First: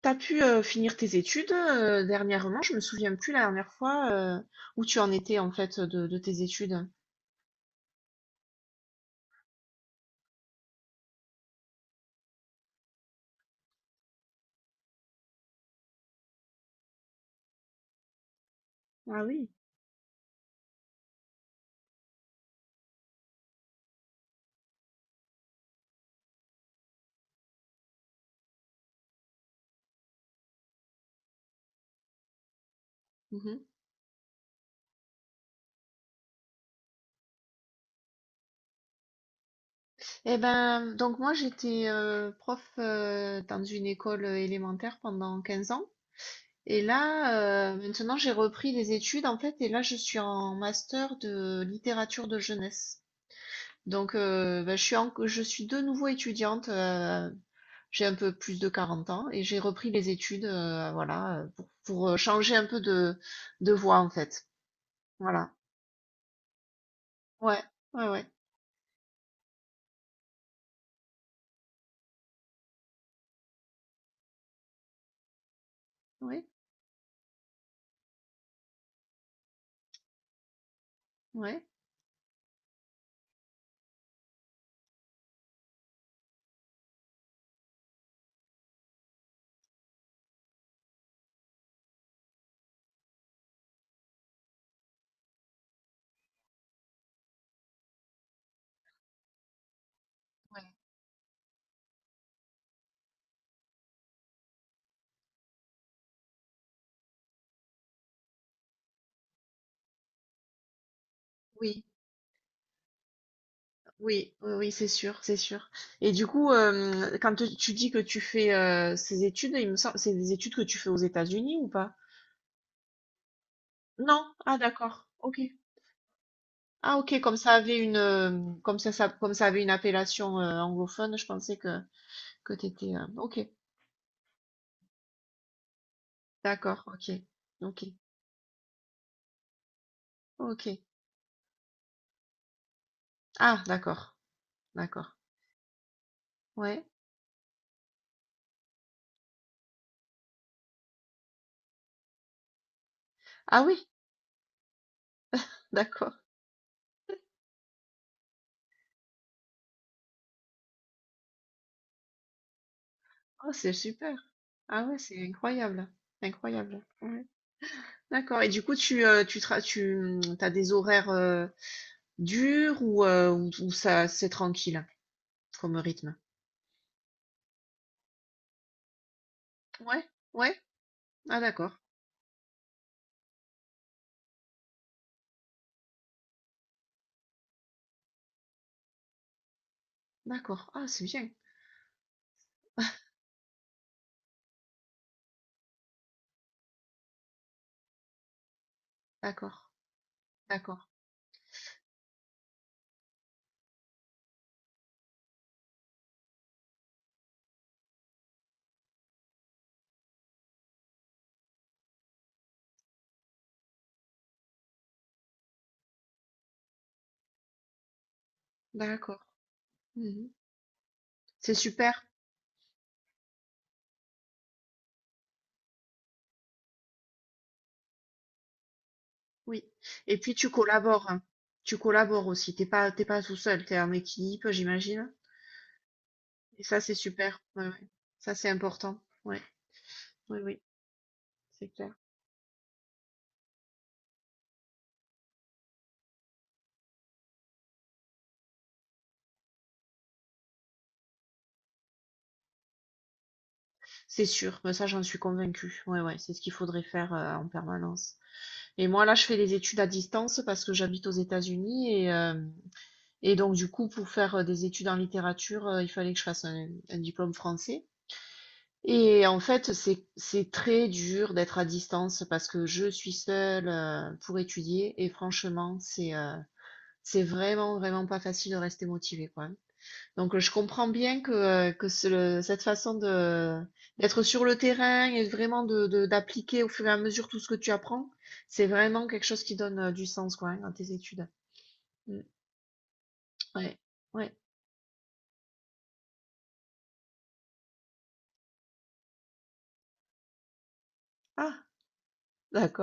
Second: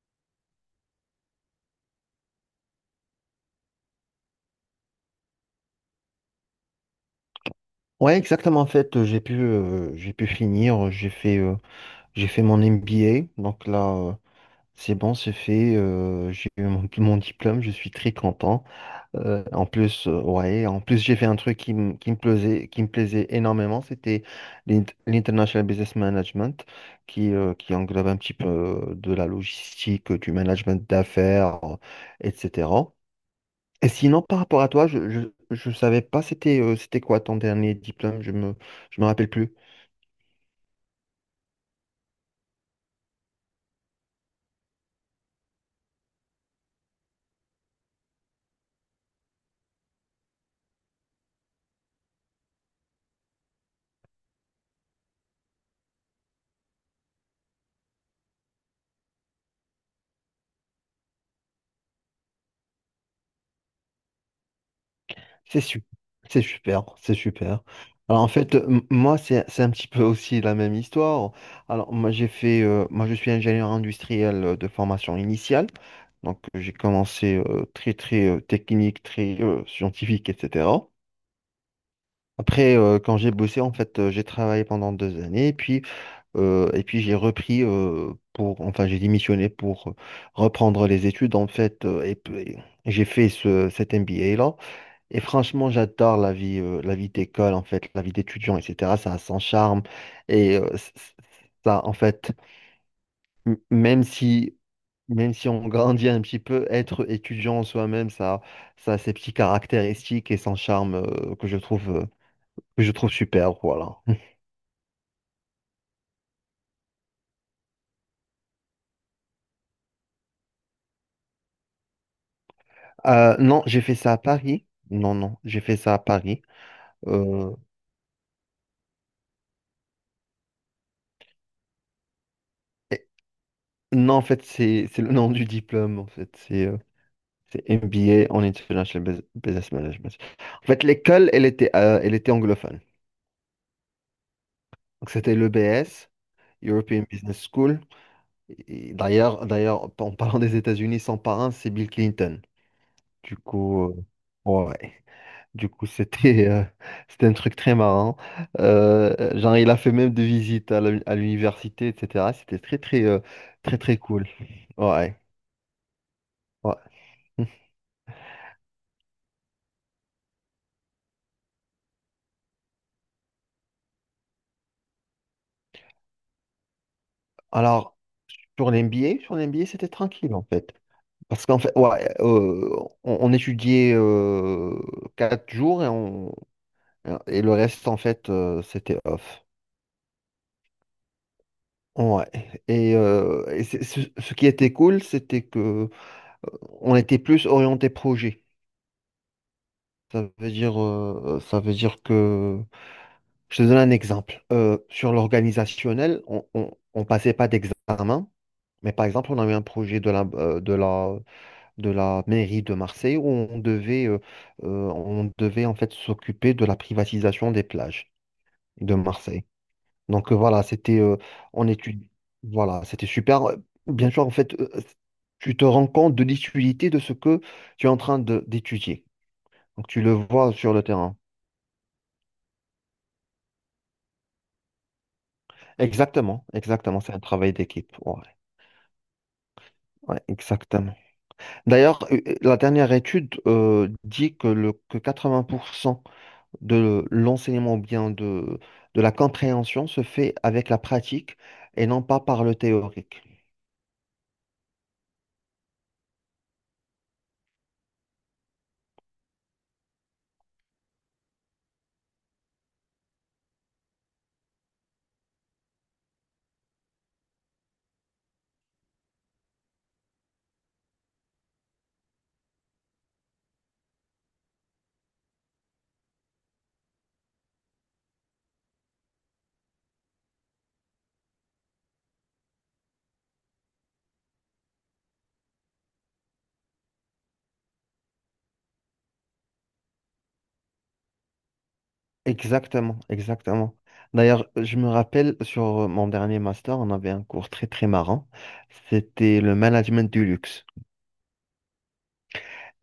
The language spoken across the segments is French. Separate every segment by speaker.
Speaker 1: T'as pu finir tes études dernièrement? Je me souviens plus la dernière fois où tu en étais en fait de tes études.
Speaker 2: Ouais, exactement. En fait, j'ai pu finir. J'ai fait mon MBA. Donc là, c'est bon, c'est fait. J'ai eu mon diplôme. Je suis très content. Ouais, en plus, j'ai fait un truc qui me plaisait énormément. C'était l'International Business Management, qui englobe un petit peu de la logistique, du management d'affaires, etc.
Speaker 1: Mhm.
Speaker 2: Et sinon, par rapport à toi, je savais pas c'était c'était quoi ton dernier diplôme, je me rappelle plus.
Speaker 1: Eh ben, donc moi j'étais prof dans une école élémentaire pendant 15 ans. Et là, maintenant j'ai repris des études en fait, et là je suis en master de littérature de jeunesse. Donc, je suis de nouveau étudiante. J'ai un peu plus de 40 ans et j'ai repris les études, voilà, pour changer un peu de voie en fait. Voilà.
Speaker 2: C'est super, c'est super, c'est
Speaker 1: Ouais,
Speaker 2: super.
Speaker 1: ouais,
Speaker 2: Alors
Speaker 1: ouais,
Speaker 2: en fait, moi, c'est un petit peu aussi la même histoire. Alors moi, moi, je suis ingénieur industriel de formation initiale. Donc
Speaker 1: ouais,
Speaker 2: j'ai commencé très, très technique, très scientifique, etc.
Speaker 1: ouais.
Speaker 2: Après, quand j'ai bossé, en fait, j'ai travaillé pendant deux années. Et puis j'ai repris pour, enfin j'ai démissionné pour reprendre les études en fait et j'ai fait cet MBA là. Et franchement j'adore la vie d'école en fait, la vie d'étudiant etc. Ça a son charme et ça en fait même si même si on grandit un petit peu, être étudiant en soi-même ça, ça a ses petits caractéristiques et son charme
Speaker 1: Oui,
Speaker 2: que je trouve super, voilà.
Speaker 1: oui, oui, oui, c'est sûr, c'est sûr. Et du coup, quand tu dis que tu fais ces études, il me semble, c'est des études que tu fais aux États-Unis ou pas?
Speaker 2: Non, j'ai fait ça à
Speaker 1: Non? Ah,
Speaker 2: Paris.
Speaker 1: d'accord.
Speaker 2: Non non,
Speaker 1: Ok.
Speaker 2: j'ai fait ça à Paris.
Speaker 1: Ah, ok. Comme
Speaker 2: Euh,
Speaker 1: ça avait comme ça, comme ça avait une appellation anglophone, je pensais que. Que tu étais,
Speaker 2: et-
Speaker 1: OK,
Speaker 2: non, en fait, c'est le nom du diplôme, en fait.
Speaker 1: d'accord, OK,
Speaker 2: C'est
Speaker 1: OK,
Speaker 2: MBA en Business Management. En
Speaker 1: OK.
Speaker 2: fait, l'école, elle était anglophone.
Speaker 1: Ah d'accord,
Speaker 2: Donc,
Speaker 1: d'accord.
Speaker 2: c'était le l'EBS,
Speaker 1: Ouais.
Speaker 2: European Business School. D'ailleurs, en parlant des États-Unis, son parrain, c'est Bill Clinton. Du
Speaker 1: Ah
Speaker 2: coup,
Speaker 1: oui,
Speaker 2: ouais. Du coup,
Speaker 1: d'accord.
Speaker 2: c'était c'était un truc très marrant. Genre, il a fait même des visites à l'université, etc. C'était
Speaker 1: Oh c'est
Speaker 2: très, très
Speaker 1: super.
Speaker 2: cool.
Speaker 1: Ah ouais,
Speaker 2: Ouais.
Speaker 1: c'est incroyable,
Speaker 2: Ouais.
Speaker 1: incroyable. Ouais. D'accord et du coup tu tra tu, mmh, as des horaires, durs ou, ou ça c'est tranquille comme rythme?
Speaker 2: Alors, sur l'MBA, sur l'MBA, c'était
Speaker 1: Ouais,
Speaker 2: tranquille en
Speaker 1: ouais?
Speaker 2: fait.
Speaker 1: Ah
Speaker 2: Parce qu'en
Speaker 1: d'accord,
Speaker 2: fait, on étudiait quatre jours et, et le reste, en fait, c'était off.
Speaker 1: d'accord. Ah c'est bien.
Speaker 2: Ouais. Et, ce qui était cool, c'était que euh, on était plus orienté projet.
Speaker 1: D'accord, d'accord,
Speaker 2: Ça veut dire que, je te donne un exemple. Sur l'organisationnel, on passait pas d'examen, mais par exemple, on avait un projet de de la mairie de Marseille où on devait en fait s'occuper de la privatisation des plages de
Speaker 1: d'accord.
Speaker 2: Marseille.
Speaker 1: Mmh.
Speaker 2: Donc voilà, c'était
Speaker 1: C'est
Speaker 2: on
Speaker 1: super.
Speaker 2: étudie, voilà, c'était super. Bien sûr, en fait, tu te rends compte de l'utilité de ce que tu es d'étudier.
Speaker 1: Oui.
Speaker 2: Donc tu le
Speaker 1: Et puis tu
Speaker 2: vois sur le
Speaker 1: collabores,
Speaker 2: terrain.
Speaker 1: hein. Tu collabores aussi. T'es pas tout seul. T'es en équipe, j'imagine.
Speaker 2: Exactement,
Speaker 1: Et ça, c'est
Speaker 2: exactement, c'est un
Speaker 1: super.
Speaker 2: travail
Speaker 1: Ouais, ouais.
Speaker 2: d'équipe. Ouais,
Speaker 1: Ça, c'est important. Ouais.
Speaker 2: ouais,
Speaker 1: Oui, oui.
Speaker 2: exactement.
Speaker 1: C'est clair.
Speaker 2: D'ailleurs, la dernière étude dit que 80% de l'enseignement ou bien de la compréhension se fait avec la pratique et non pas par le théorique.
Speaker 1: C'est sûr. Ben, ça, j'en suis convaincue. Ouais, ouais. C'est ce qu'il faudrait faire en permanence. Et moi, là, je fais des études à distance parce que j'habite aux États-Unis et donc, du coup, pour faire des études en littérature, il fallait que je fasse un diplôme français. Et en fait, c'est très dur d'être à distance parce que je suis seule pour étudier et franchement, c'est vraiment vraiment pas facile de rester motivée quoi. Donc je comprends bien que cette façon de d'être sur le terrain et vraiment de d'appliquer au fur et à mesure tout ce que tu apprends, c'est vraiment quelque chose qui donne du sens quoi hein, à tes études. Mm.
Speaker 2: Exactement, exactement.
Speaker 1: Ouais. Ouais.
Speaker 2: D'ailleurs, je me rappelle sur mon dernier master, on avait un cours très très marrant. C'était le management du luxe.
Speaker 1: Ah,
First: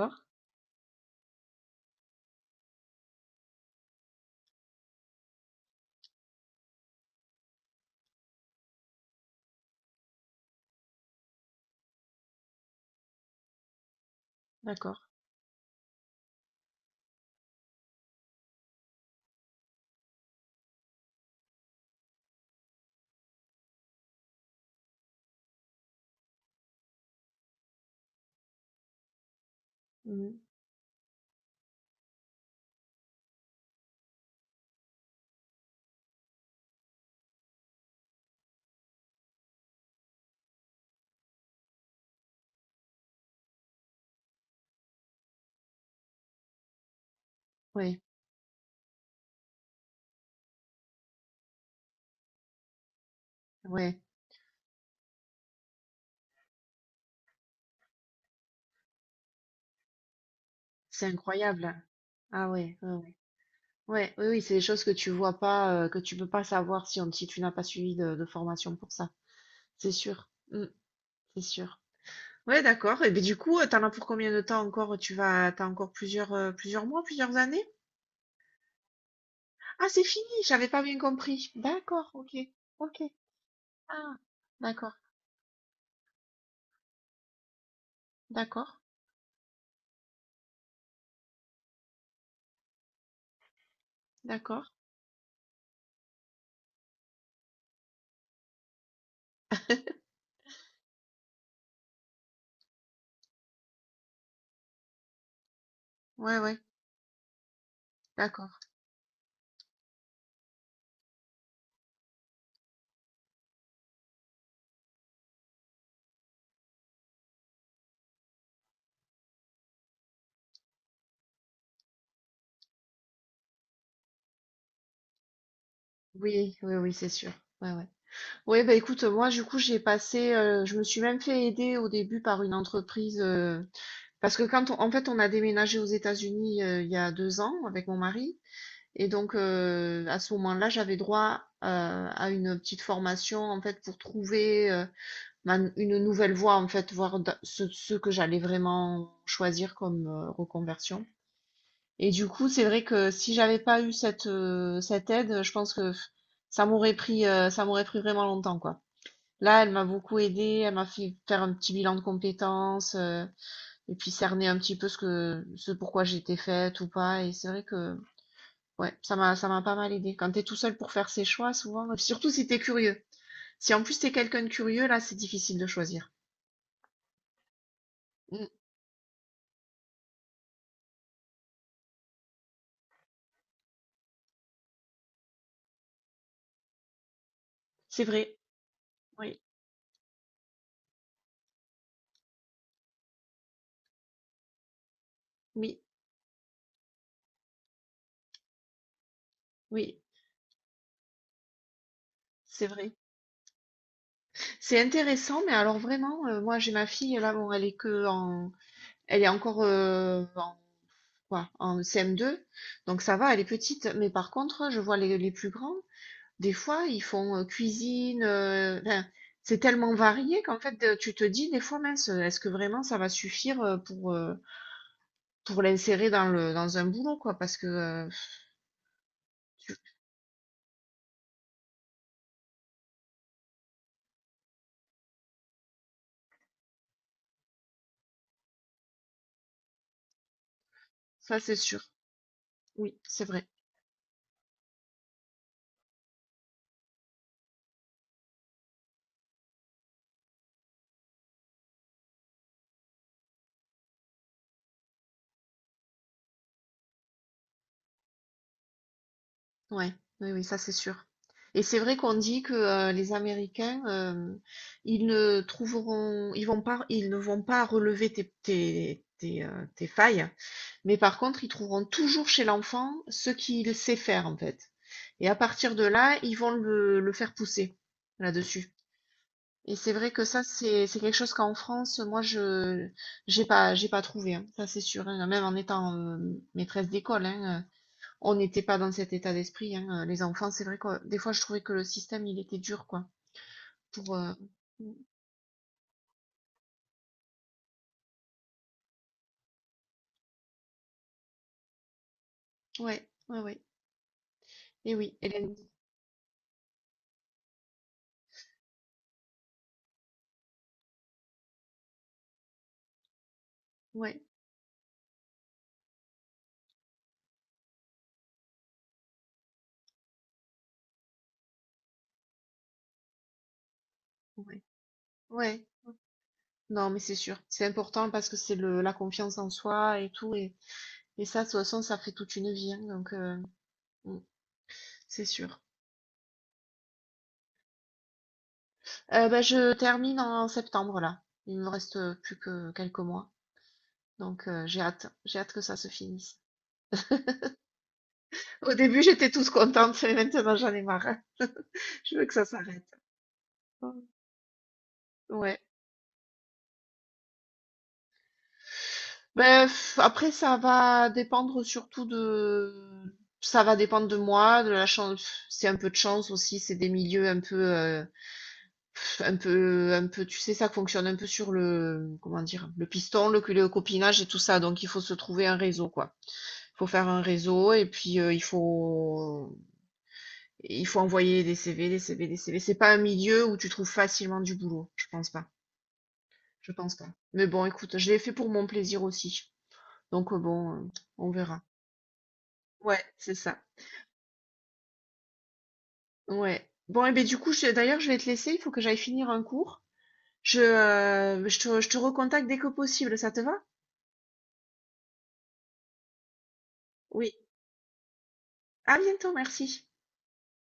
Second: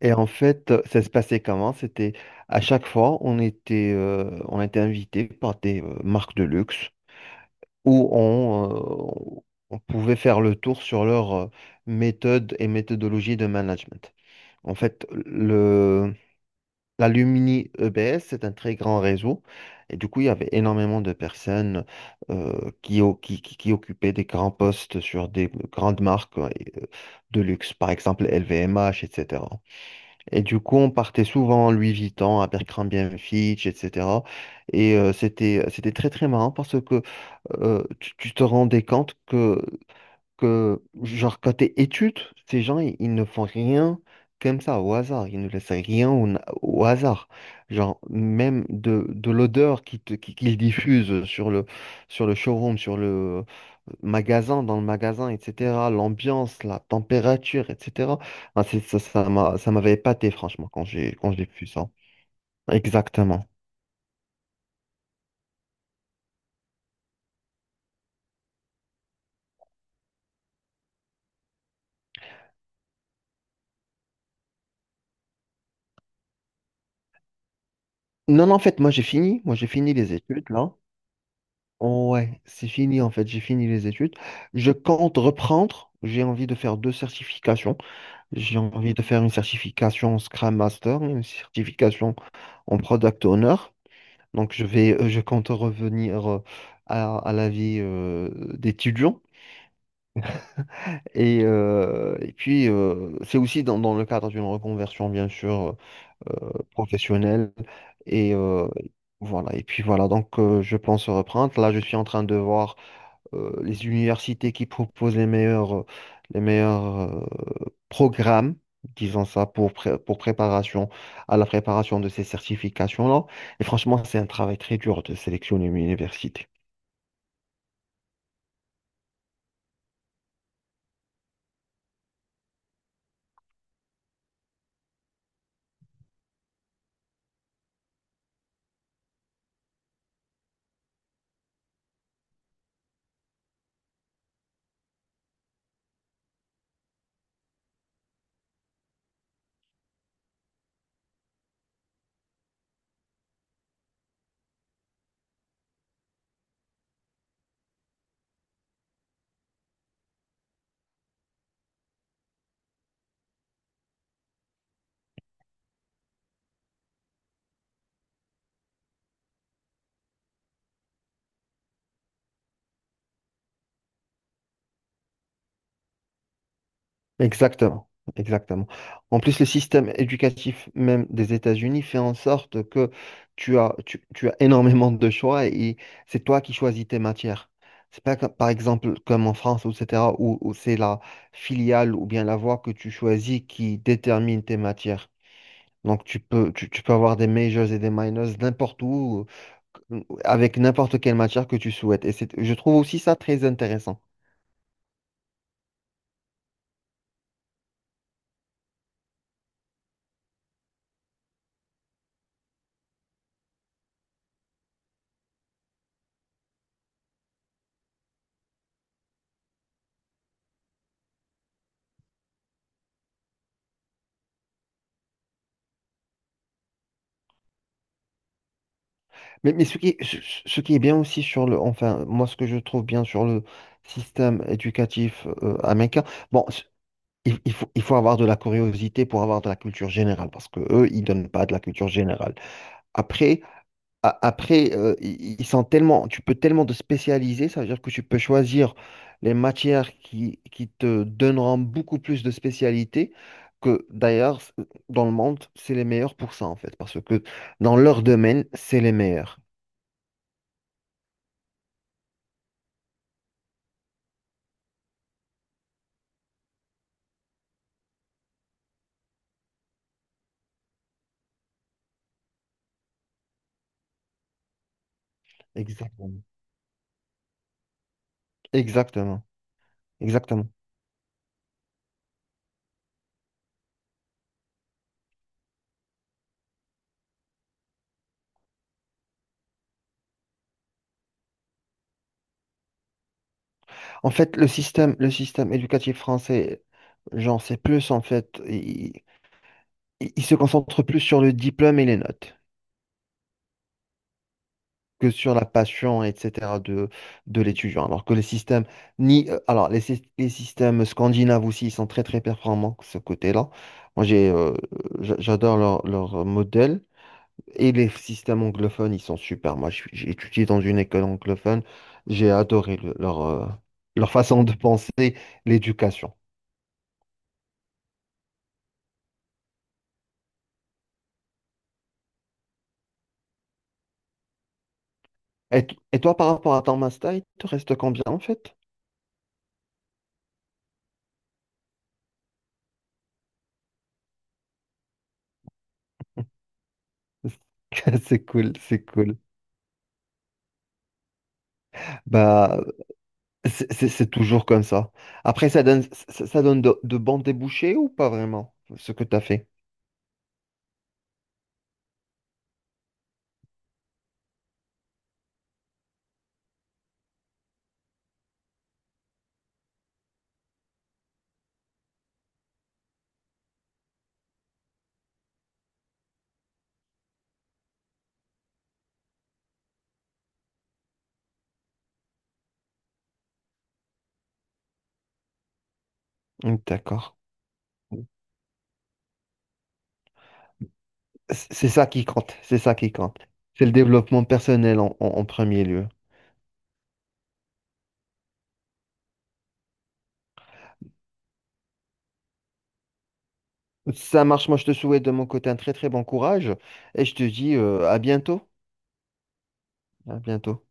Speaker 2: Et en fait, ça se passait comment? C'était à chaque fois, on était invité par des marques de luxe où euh, on pouvait faire le tour sur leur méthode et méthodologie de management. En
Speaker 1: d'accord.
Speaker 2: fait, l'Alumni EBS, c'est un très grand réseau. Et du coup, il y avait énormément de personnes qui, o- qui, qui occupaient des grands postes sur des grandes marques de luxe, par exemple LVMH, etc. Et cetera.
Speaker 1: Mm.
Speaker 2: Et du coup, on partait souvent en Louis Vuitton, à Abercrombie Fitch, etc. Et c'était très, très marrant parce que tu te rendais compte que genre, côté études, ils ne font rien comme ça, au hasard. Ils ne laissent rien au hasard.
Speaker 1: Ouais,
Speaker 2: Genre, même de l'odeur qu'ils diffusent sur le showroom, sur le
Speaker 1: ouais.
Speaker 2: magasin, dans le magasin, etc. L'ambiance, la température, etc. Ça ça m'avait épaté, franchement,
Speaker 1: C'est
Speaker 2: quand j'ai vu
Speaker 1: incroyable.
Speaker 2: ça.
Speaker 1: Ah ouais, ouais, ouais.
Speaker 2: Exactement.
Speaker 1: Ouais, oui, oui, c'est des choses que tu vois pas, que tu peux pas savoir si, si tu n'as pas suivi de formation pour ça. C'est sûr. Mm, c'est sûr. Ouais, d'accord. Et bien du coup, t'en as pour combien de temps encore? Tu vas, t'as encore plusieurs, plusieurs mois, plusieurs années?
Speaker 2: Non, non, en fait, moi, j'ai fini. Moi, j'ai
Speaker 1: Ah,
Speaker 2: fini
Speaker 1: c'est
Speaker 2: les
Speaker 1: fini.
Speaker 2: études,
Speaker 1: J'avais
Speaker 2: là.
Speaker 1: pas bien compris. D'accord. Ok.
Speaker 2: Ouais, c'est fini
Speaker 1: Ok.
Speaker 2: en fait, j'ai fini les études.
Speaker 1: Ah,
Speaker 2: Je
Speaker 1: d'accord.
Speaker 2: compte reprendre. J'ai envie de faire deux certifications. J'ai
Speaker 1: D'accord.
Speaker 2: envie de faire une certification en Scrum Master, une certification en Product Owner. Donc
Speaker 1: D'accord.
Speaker 2: je vais, je compte revenir à la vie d'étudiant. Et puis c'est aussi dans le cadre d'une reconversion bien sûr
Speaker 1: Ouais, ouais.
Speaker 2: professionnelle. Et
Speaker 1: D'accord.
Speaker 2: voilà. Et puis voilà. Donc je pense reprendre. Là, je suis en train de voir les universités qui proposent les meilleurs programmes, disons ça, pour préparation à la préparation de ces certifications-là. Et franchement, c'est un travail très dur de sélectionner une université.
Speaker 1: Oui, oui, oui, c'est sûr. Ouais, ouais. Oui, bah écoute, moi, du coup, j'ai passé, je me suis même fait aider au début par une entreprise. Parce que quand en fait, on a déménagé aux États-Unis il y a 2 ans avec mon mari, et donc à ce moment-là, j'avais droit à une petite formation en fait pour trouver une nouvelle voie en fait, ce, ce que j'allais vraiment choisir comme reconversion. Et du coup, c'est vrai que si j'avais pas eu cette aide, je pense que ça m'aurait pris vraiment longtemps quoi. Là, elle m'a beaucoup aidée, elle m'a fait faire un petit bilan de compétences. Et puis cerner un petit peu ce que ce pourquoi j'étais faite ou pas et c'est vrai que ouais ça m'a pas mal aidé quand t'es tout seul pour faire ses choix souvent surtout si t'es curieux si en plus t'es quelqu'un de curieux là c'est difficile de choisir.
Speaker 2: Exactement,
Speaker 1: Mm.
Speaker 2: exactement. En plus, le système éducatif même des États-Unis fait en sorte que tu as énormément de choix et c'est toi qui choisis tes matières. C'est
Speaker 1: C'est
Speaker 2: pas comme-
Speaker 1: vrai.
Speaker 2: par exemple comme en
Speaker 1: Oui,
Speaker 2: France, etc., où c'est la filiale ou bien la voie que tu choisis qui détermine tes matières.
Speaker 1: oui,
Speaker 2: Donc tu peux avoir des majors et des minors n'importe où,
Speaker 1: oui,
Speaker 2: avec n'importe quelle matière que tu souhaites. Et c'est, je
Speaker 1: c'est
Speaker 2: trouve
Speaker 1: vrai,
Speaker 2: aussi ça très intéressant.
Speaker 1: c'est intéressant mais alors vraiment moi j'ai ma fille là bon elle est encore en quoi en CM2 donc ça va elle est petite mais par contre je vois les plus grands. Des fois, ils font, cuisine, enfin, c'est tellement varié qu'en fait, tu te dis des fois: «Mince, est-ce que vraiment ça va suffire, pour l'insérer dans le dans un boulot, quoi?» parce que, heu,
Speaker 2: Mais ce qui est bien aussi sur le, enfin, moi, ce que je trouve bien sur le système éducatif américain, bon, c- il, il faut avoir de la curiosité pour avoir de la culture générale, parce que eux, ils donnent
Speaker 1: ça
Speaker 2: pas de
Speaker 1: c'est
Speaker 2: la
Speaker 1: sûr.
Speaker 2: culture générale.
Speaker 1: Oui, c'est
Speaker 2: Après,
Speaker 1: vrai.
Speaker 2: ils sont tellement, tu peux tellement te spécialiser, ça veut dire que tu peux choisir les matières qui te donneront beaucoup plus de spécialité, que d'ailleurs, dans le monde, c'est les meilleurs pour ça, en fait, parce que dans leur domaine, c'est les meilleurs.
Speaker 1: Ouais, oui, oui, ça c'est sûr et c'est vrai qu'on dit que, les Américains, ils ne vont pas relever tes, tes failles. Mais par contre, ils trouveront toujours chez l'enfant ce qu'il sait faire en fait. Et à partir de là,
Speaker 2: Exactement.
Speaker 1: ils vont le faire pousser là-dessus.
Speaker 2: Exactement,
Speaker 1: Et c'est vrai que ça,
Speaker 2: exactement.
Speaker 1: c'est quelque chose qu'en France, moi, je j'ai pas trouvé, hein. Ça, c'est sûr, hein. Même en étant maîtresse d'école, hein, on n'était pas dans cet état d'esprit, hein. Les enfants, c'est vrai que des fois, je trouvais que le système, il était dur, quoi.
Speaker 2: En
Speaker 1: Pour
Speaker 2: fait, le système éducatif français, genre, c'est plus en fait, il se concentre plus sur le diplôme et les notes
Speaker 1: ouais, ouais, ouais. Et
Speaker 2: que
Speaker 1: oui,
Speaker 2: sur la
Speaker 1: Hélène.
Speaker 2: passion, etc. De l'étudiant. Alors que les systèmes, ni, alors les, syst- les systèmes scandinaves aussi, ils sont très très performants de ce côté-là. Moi,
Speaker 1: Ouais,
Speaker 2: j'adore leur modèle. Et les systèmes anglophones, ils sont super. Moi, j'ai étudié dans une école anglophone. J'ai adoré leur, leur façon de
Speaker 1: ouais,
Speaker 2: penser,
Speaker 1: ouais.
Speaker 2: l'éducation.
Speaker 1: Non, mais c'est sûr. C'est important parce que c'est le la confiance en soi et tout. Et ça, de toute façon, ça fait toute une vie, hein, donc, mm, c'est sûr.
Speaker 2: Et, et toi, par rapport à ton master, il te reste combien en fait?
Speaker 1: Ben, je termine en septembre, là. Il me reste plus que quelques mois. Donc, j'ai hâte. J'ai hâte que ça se finisse.
Speaker 2: C'est cool,
Speaker 1: Au
Speaker 2: c'est
Speaker 1: début,
Speaker 2: cool.
Speaker 1: j'étais toute contente, mais maintenant, j'en ai marre. Je veux que ça
Speaker 2: Bah,
Speaker 1: s'arrête.
Speaker 2: c'est toujours comme ça. Après,
Speaker 1: Ouais.
Speaker 2: ça, ça donne de bons débouchés ou pas vraiment, ce que tu as fait?
Speaker 1: Ben, pff, après, ça va dépendre surtout de... Ça va dépendre de moi, de la chance. C'est un peu de chance aussi. C'est des milieux un peu... Un peu tu sais, ça fonctionne un peu sur le comment dire? Le piston, le copinage et tout ça, donc il faut se trouver un réseau, quoi. Il faut faire un réseau et puis, il faut envoyer des CV, des CV, des CV. C'est pas un milieu où tu trouves facilement du boulot, je pense pas,
Speaker 2: Mm,
Speaker 1: je pense pas.
Speaker 2: d'accord.
Speaker 1: Mais bon, écoute, je l'ai fait pour mon plaisir aussi, donc bon, on verra.
Speaker 2: C'est ça qui compte, c'est ça qui
Speaker 1: Ouais,
Speaker 2: compte.
Speaker 1: c'est ça.
Speaker 2: C'est le développement personnel en, en premier lieu.
Speaker 1: Ouais. Bon et ben du coup, je vais te laisser, il faut que j'aille finir un cours. Je te recontacte dès que possible, ça te va?
Speaker 2: Ça marche, moi je te souhaite de mon côté un très très bon courage et je te
Speaker 1: Oui.
Speaker 2: dis à bientôt.
Speaker 1: À bientôt, merci.
Speaker 2: À bientôt.